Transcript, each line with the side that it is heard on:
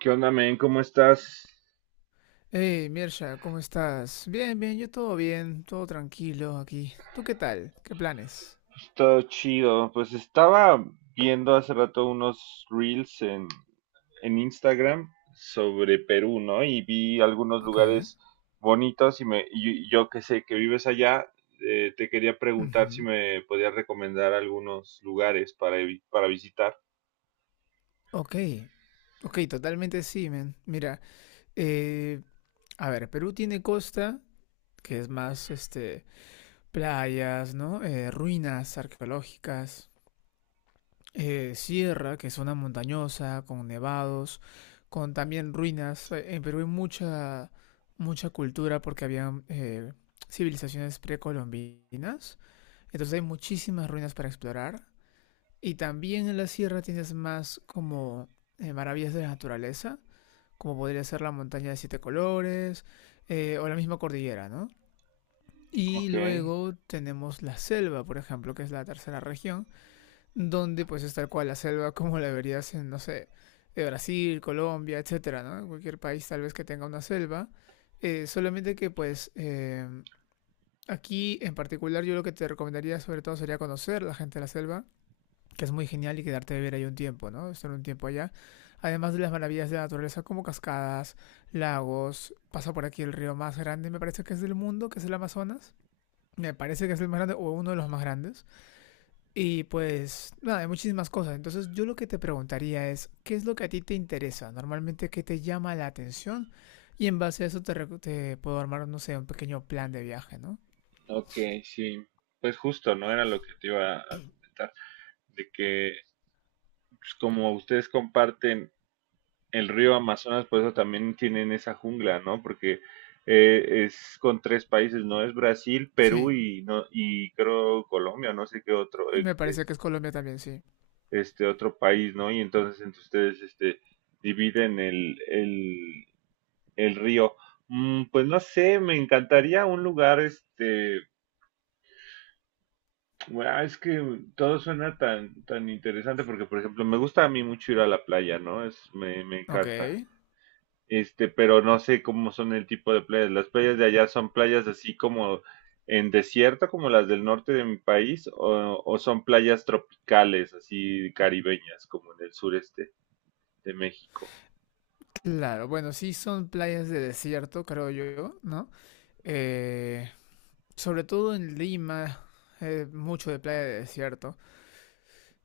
right: ¿Qué onda, men? ¿Cómo estás?
left: Hey, Mirsha, ¿cómo estás? Bien, bien, yo todo bien, todo tranquilo aquí. ¿Tú qué tal? ¿Qué planes?
right: Todo chido. Pues estaba viendo hace rato unos reels en Instagram sobre Perú, ¿no? Y vi algunos
left: Ok.
right: lugares bonitos y yo que sé que vives allá, te quería preguntar si
left: Ujú.
right: me podías recomendar algunos lugares para visitar.
left: Ok. Ok, totalmente sí, men. Mira, eh, a ver, Perú tiene costa, que es más, este, playas, ¿no? Ruinas arqueológicas, sierra, que es zona montañosa, con nevados, con también ruinas. En Perú hay mucha, mucha cultura porque había civilizaciones precolombinas. Entonces hay muchísimas ruinas para explorar. Y también en la sierra tienes más como maravillas de la naturaleza, como podría ser la montaña de siete colores, o la misma cordillera, ¿no? Y
right: Ok,
left: luego tenemos la selva, por ejemplo, que es la tercera región, donde pues es tal cual la selva como la verías en, no sé, de Brasil, Colombia, etcétera, ¿no? Cualquier país tal vez que tenga una selva. Solamente que pues aquí en particular yo lo que te recomendaría sobre todo sería conocer la gente de la selva, que es muy genial y quedarte a vivir ahí un tiempo, ¿no? Estar un tiempo allá. Además de las maravillas de la naturaleza como cascadas, lagos, pasa por aquí el río más grande, me parece que es del mundo, que es el Amazonas. Me parece que es el más grande o uno de los más grandes. Y pues nada, hay muchísimas cosas. Entonces yo lo que te preguntaría es, ¿qué es lo que a ti te interesa? Normalmente, ¿qué te llama la atención? Y en base a eso te puedo armar, no sé, un pequeño plan de viaje, ¿no?
right: ok, sí. Pues justo, ¿no? Era lo que te iba a comentar, de que pues, como ustedes comparten el río Amazonas, por eso también tienen esa jungla, ¿no? Porque es con tres países, ¿no? Es Brasil, Perú
left: Sí,
right: y, no, y creo Colombia, no sé qué otro,
left: me parece que es Colombia también, sí.
right: este otro país, ¿no? Y entonces entre ustedes, este, dividen el río. Pues no sé, me encantaría un lugar, este, bueno, es que todo suena tan, tan interesante porque, por ejemplo, me gusta a mí mucho ir a la playa, ¿no? Me
left: Ok.
right: encanta. Este, pero no sé cómo son el tipo de playas. Las playas de allá son playas así como en desierto, como las del norte de mi país, o son playas tropicales, así caribeñas, como en el sureste de México.
left: Claro, bueno, sí son playas de desierto, creo yo, ¿no? Eh, sobre todo en Lima, mucho de playa de desierto.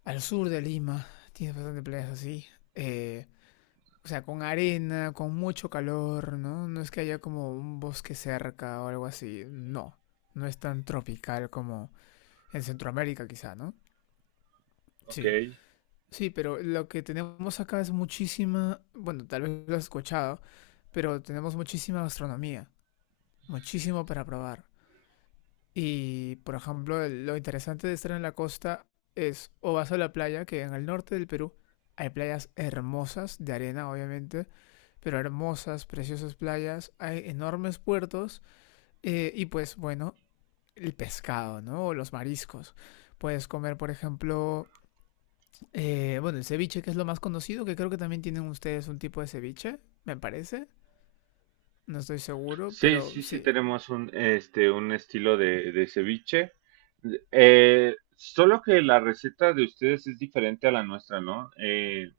left: Al sur de Lima tienes bastante playas así. eh, o sea, con arena, con mucho calor, ¿no? No es que haya como un bosque cerca o algo así. No, no es tan tropical como en Centroamérica quizá, ¿no?
right: Ok.
left: Sí, sí, pero lo que tenemos acá es muchísima, bueno, tal vez lo has escuchado, pero tenemos muchísima gastronomía. Muchísimo para probar. Y, por ejemplo, lo interesante de estar en la costa es o vas a la playa, que en el norte del Perú hay playas hermosas, de arena obviamente, pero hermosas, preciosas playas, hay enormes puertos, y pues bueno, el pescado, ¿no? O los mariscos. Puedes comer, por ejemplo, bueno, el ceviche, que es lo más conocido, que creo que también tienen ustedes un tipo de ceviche, me parece. No estoy seguro,
right: Sí,
left: pero
right: sí, sí,
left: sí.
right: tenemos un, este, un estilo de ceviche. Solo que la receta de ustedes es diferente a la nuestra, ¿no?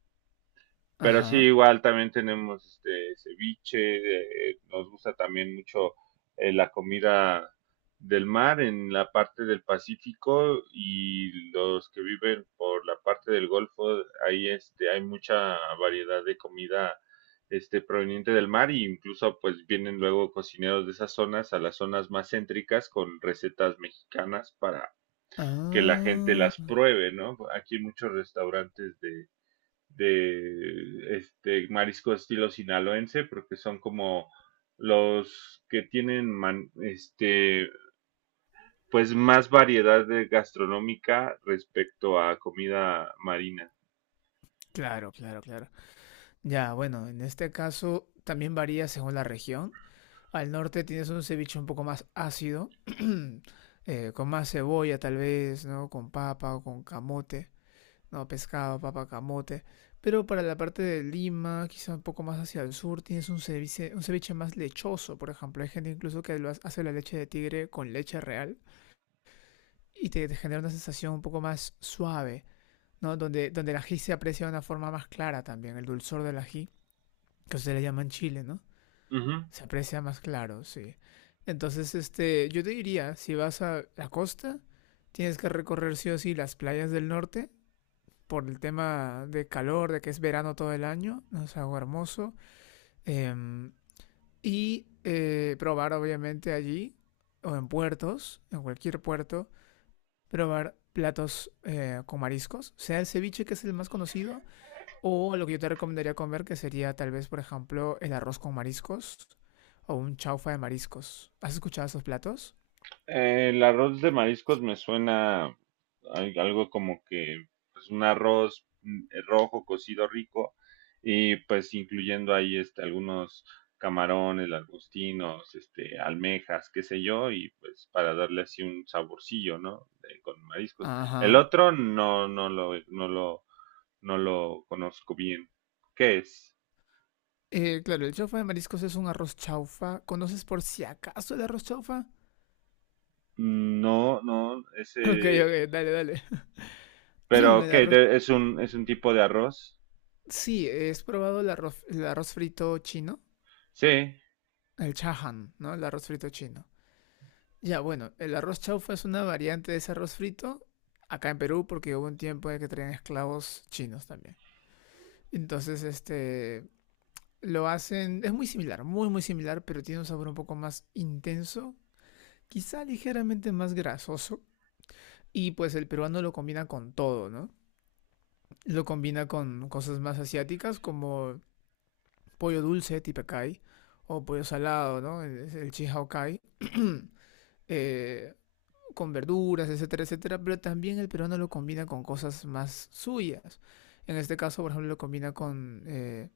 right: Pero sí,
left: Ajá.
right: igual también tenemos este ceviche, nos gusta también mucho la comida del mar en la parte del Pacífico y los que viven por la parte del Golfo, ahí este hay mucha variedad de comida este proveniente del mar y incluso pues vienen luego cocineros de esas zonas a las zonas más céntricas con recetas mexicanas para que la gente las
left: Ah.
right: pruebe, ¿no? Aquí hay muchos restaurantes de este marisco estilo sinaloense, porque son como los que tienen este pues más variedad de gastronómica respecto a comida marina.
left: Claro, claro, claro. Ya, bueno, en este caso también varía según la región. Al norte tienes un ceviche un poco más ácido, con más cebolla tal vez, ¿no? Con papa o con camote, ¿no? Pescado, papa, camote. Pero para la parte de Lima, quizá un poco más hacia el sur, tienes un ceviche más lechoso, por ejemplo. Hay gente incluso que hace la leche de tigre con leche real y te genera una sensación un poco más suave, ¿no? Donde el ají se aprecia de una forma más clara también, el dulzor del ají que ustedes le llaman chile, ¿no?
right: Ujú.
left: Se aprecia más claro, sí. Entonces, este, yo te diría, si vas a la costa, tienes que recorrer sí o sí las playas del norte por el tema de calor, de que es verano todo el año, ¿no? Es algo hermoso. Em, y probar, obviamente, allí, o en puertos, en cualquier puerto, probar platos con mariscos, sea el ceviche, que es el más conocido, o lo que yo te recomendaría comer, que sería tal vez, por ejemplo, el arroz con mariscos o un chaufa de mariscos. ¿Has escuchado esos platos?
right: El arroz de mariscos me suena algo como que pues un arroz rojo cocido rico y pues incluyendo ahí este algunos camarones, langostinos, este almejas, qué sé yo, y pues para darle así un saborcillo, ¿no? Con mariscos. El
left: Ajá.
right: otro no lo conozco bien. ¿Qué es?
left: Claro, el chaufa de mariscos es un arroz chaufa. ¿Conoces por si acaso el arroz chaufa?
right: No, no, ese,
left: Ok, ok, dale, dale.
right: pero
left: El
right: ¿qué?
left: arroz...
right: Es un tipo de arroz?
left: Sí, ¿has probado el arroz frito chino?
right: Sí,
left: El chahan, ¿no? El arroz frito chino. Ya, bueno, el arroz chaufa es una variante de ese arroz frito acá en Perú porque hubo un tiempo de que traían esclavos chinos también. Entonces, este, lo hacen, es muy similar, muy muy similar, pero tiene un sabor un poco más intenso, quizá ligeramente más grasoso. Y pues el peruano lo combina con todo, ¿no? Lo combina con cosas más asiáticas como pollo dulce, tipacay, o pollo salado, ¿no? Es el chihao. eh, con verduras, etcétera, etcétera. Pero también el peruano lo combina con cosas más suyas. En este caso, por ejemplo, lo combina con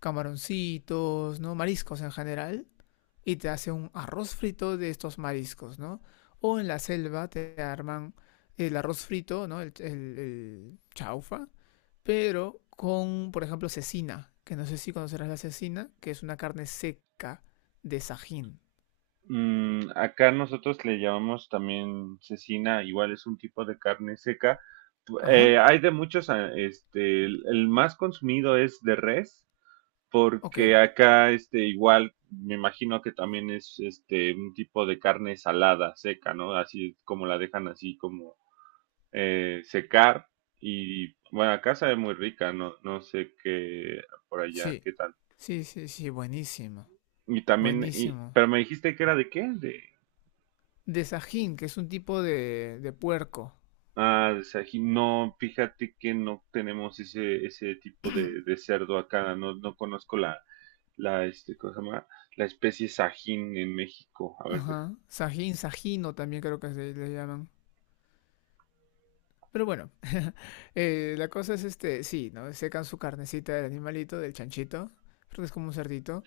left: camaroncitos, ¿no? Mariscos en general y te hace un arroz frito de estos mariscos, ¿no? O en la selva te arman el arroz frito, ¿no? El chaufa, pero con, por ejemplo, cecina, que no sé si conocerás la cecina, que es una carne seca de sajín.
right: Acá nosotros le llamamos también cecina, igual es un tipo de carne seca.
left: Ajá,
right: Hay de muchos, este, el más consumido es de res,
left: ok,
right: porque acá, este, igual, me imagino que también es, este, un tipo de carne salada, seca, ¿no? Así como la dejan así como secar. Y bueno, acá sabe muy rica, no, no sé qué por allá,
left: sí.
right: qué tal.
left: Sí, sí, sí, buenísimo, buenísimo.
right: Pero me dijiste que era de qué, de
left: De sajín, que es un tipo de puerco.
right: Ah, de Sajín. No, fíjate que no tenemos ese tipo de cerdo acá. No, no conozco la, este, ¿cómo se llama? La especie Sajín en México. A ver, deja.
left: Ajá, sajín, sajino también creo que se le llaman. Pero bueno, la cosa es este, sí, ¿no? Secan su carnecita del animalito, del chanchito, porque es como un cerdito.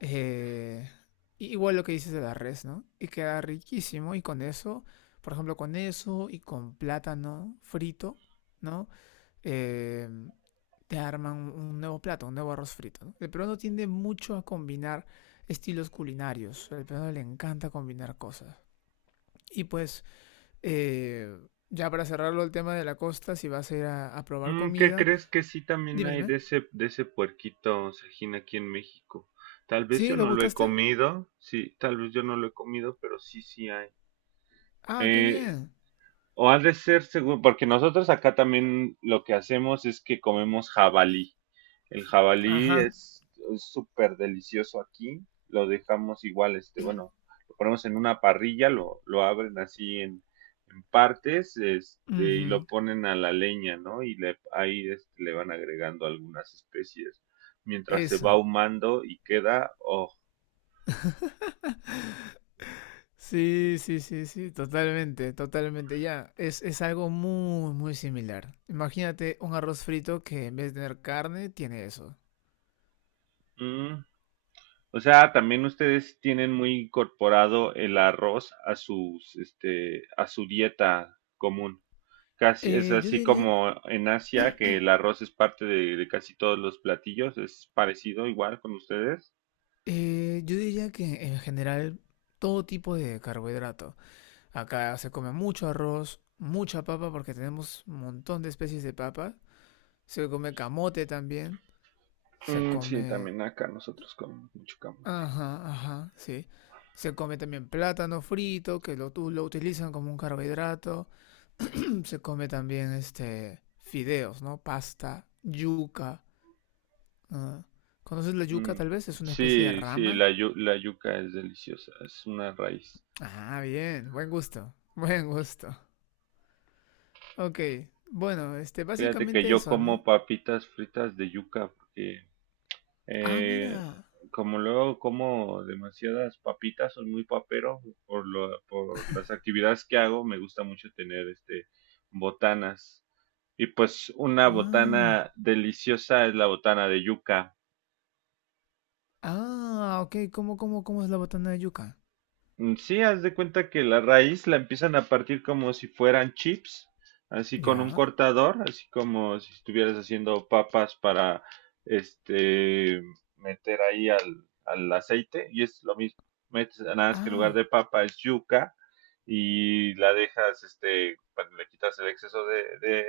left: eh, y igual lo que dices de la res, ¿no? Y queda riquísimo y con eso, por ejemplo, con eso y con plátano frito, ¿no? Eh, te arman un nuevo plato, un nuevo arroz frito, ¿no? El peruano tiende mucho a combinar estilos culinarios. Al peruano le encanta combinar cosas. Y pues, eh, ya para cerrarlo el tema de la costa, si vas a ir a probar
right: ¿Qué
left: comida,
right: crees que sí también
left: dime,
right: hay
left: dime.
right: de ese puerquito Sajín aquí en México? Tal vez
left: ¿Sí?
right: yo
left: ¿Lo
right: no lo he
left: buscaste?
right: comido. Sí, tal vez yo no lo he comido, pero sí, sí hay.
left: Ah, qué
right: Eh,
left: bien.
right: O ha de ser seguro, porque nosotros acá también lo que hacemos es que comemos jabalí. El jabalí
left: Ajá.
right: es súper delicioso aquí. Lo dejamos igual, este, bueno, lo ponemos en una parrilla, lo abren así en partes, este, y lo
left: Ujú.
right: ponen a la leña, ¿no? Y le, ahí este, le van agregando algunas especies mientras se va
left: Eso.
right: ahumando y queda, oh,
left: Sí, sí, sí, sí, totalmente, totalmente. Ya, es algo muy, muy similar. Imagínate un arroz frito que en vez de tener carne, tiene eso.
right: mm, O sea, también ustedes tienen muy incorporado el arroz a sus, este, a su dieta común. Casi, es
left: Eh, yo
right: así
left: diría,
right: como en Asia, que el arroz es parte de casi todos los platillos. ¿Es parecido igual con ustedes?
left: yo diría que en general todo tipo de carbohidrato. Acá se come mucho arroz, mucha papa porque tenemos un montón de especies de papa. Se come camote también. Se
right: Mm, sí,
left: come...
right: también acá nosotros comemos mucho camote.
left: Ajá, ajá, sí. Se come también plátano frito, que lo utilizan como un carbohidrato. Se come también este fideos, ¿no? Pasta, yuca. Ah. ¿Conoces la yuca
right: Mm,
left: tal vez? Es una especie de
right: Sí, sí,
left: rama.
right: la yuca es deliciosa, es una raíz.
left: Ah, bien, buen gusto, buen gusto. Ok, bueno, este,
right: Fíjate que
left: básicamente
right: yo
left: eso, ¿no?
right: como papitas fritas de yuca porque
left: Ah,
right: Eh,
left: mira.
right: como luego como demasiadas papitas, soy muy papero por las actividades que hago, me gusta mucho tener este botanas. Y pues una
left: Ah,
right: botana deliciosa es la botana de yuca.
left: ah, ok, ¿cómo, cómo, cómo es la botana de yuca?
right: Mm, Sí, haz de cuenta que la raíz la empiezan a partir como si fueran chips, así con un
left: Ya.
right: cortador, así como si estuvieras haciendo papas para este meter ahí al aceite, y es lo mismo. Metes, nada más que en lugar
left: Ah,
right: de papa es yuca y la dejas, este, cuando le quitas el exceso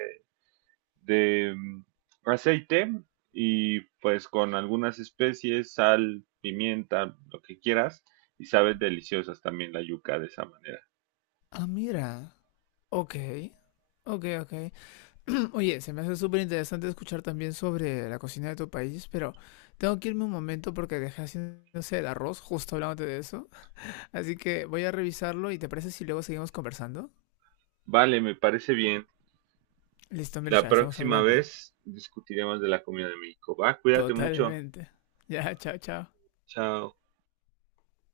right: de mm, aceite y pues con algunas especies, sal, pimienta, lo que quieras, y sabes deliciosas también la yuca de esa manera.
left: ah, mira. Ok, ok, ok. Oye, se me hace súper interesante escuchar también sobre la cocina de tu país, pero tengo que irme un momento porque dejé haciéndose el arroz, justo hablándote de eso. Así que voy a revisarlo y ¿te parece si luego seguimos conversando?
right: Vale, me parece bien.
left: Listo,
right: La
left: Mircha, estamos
right: próxima
left: hablando.
right: vez discutiremos de la comida de México. Va, cuídate mucho.
left: Totalmente. Ya, chao, chao.
right: Chao.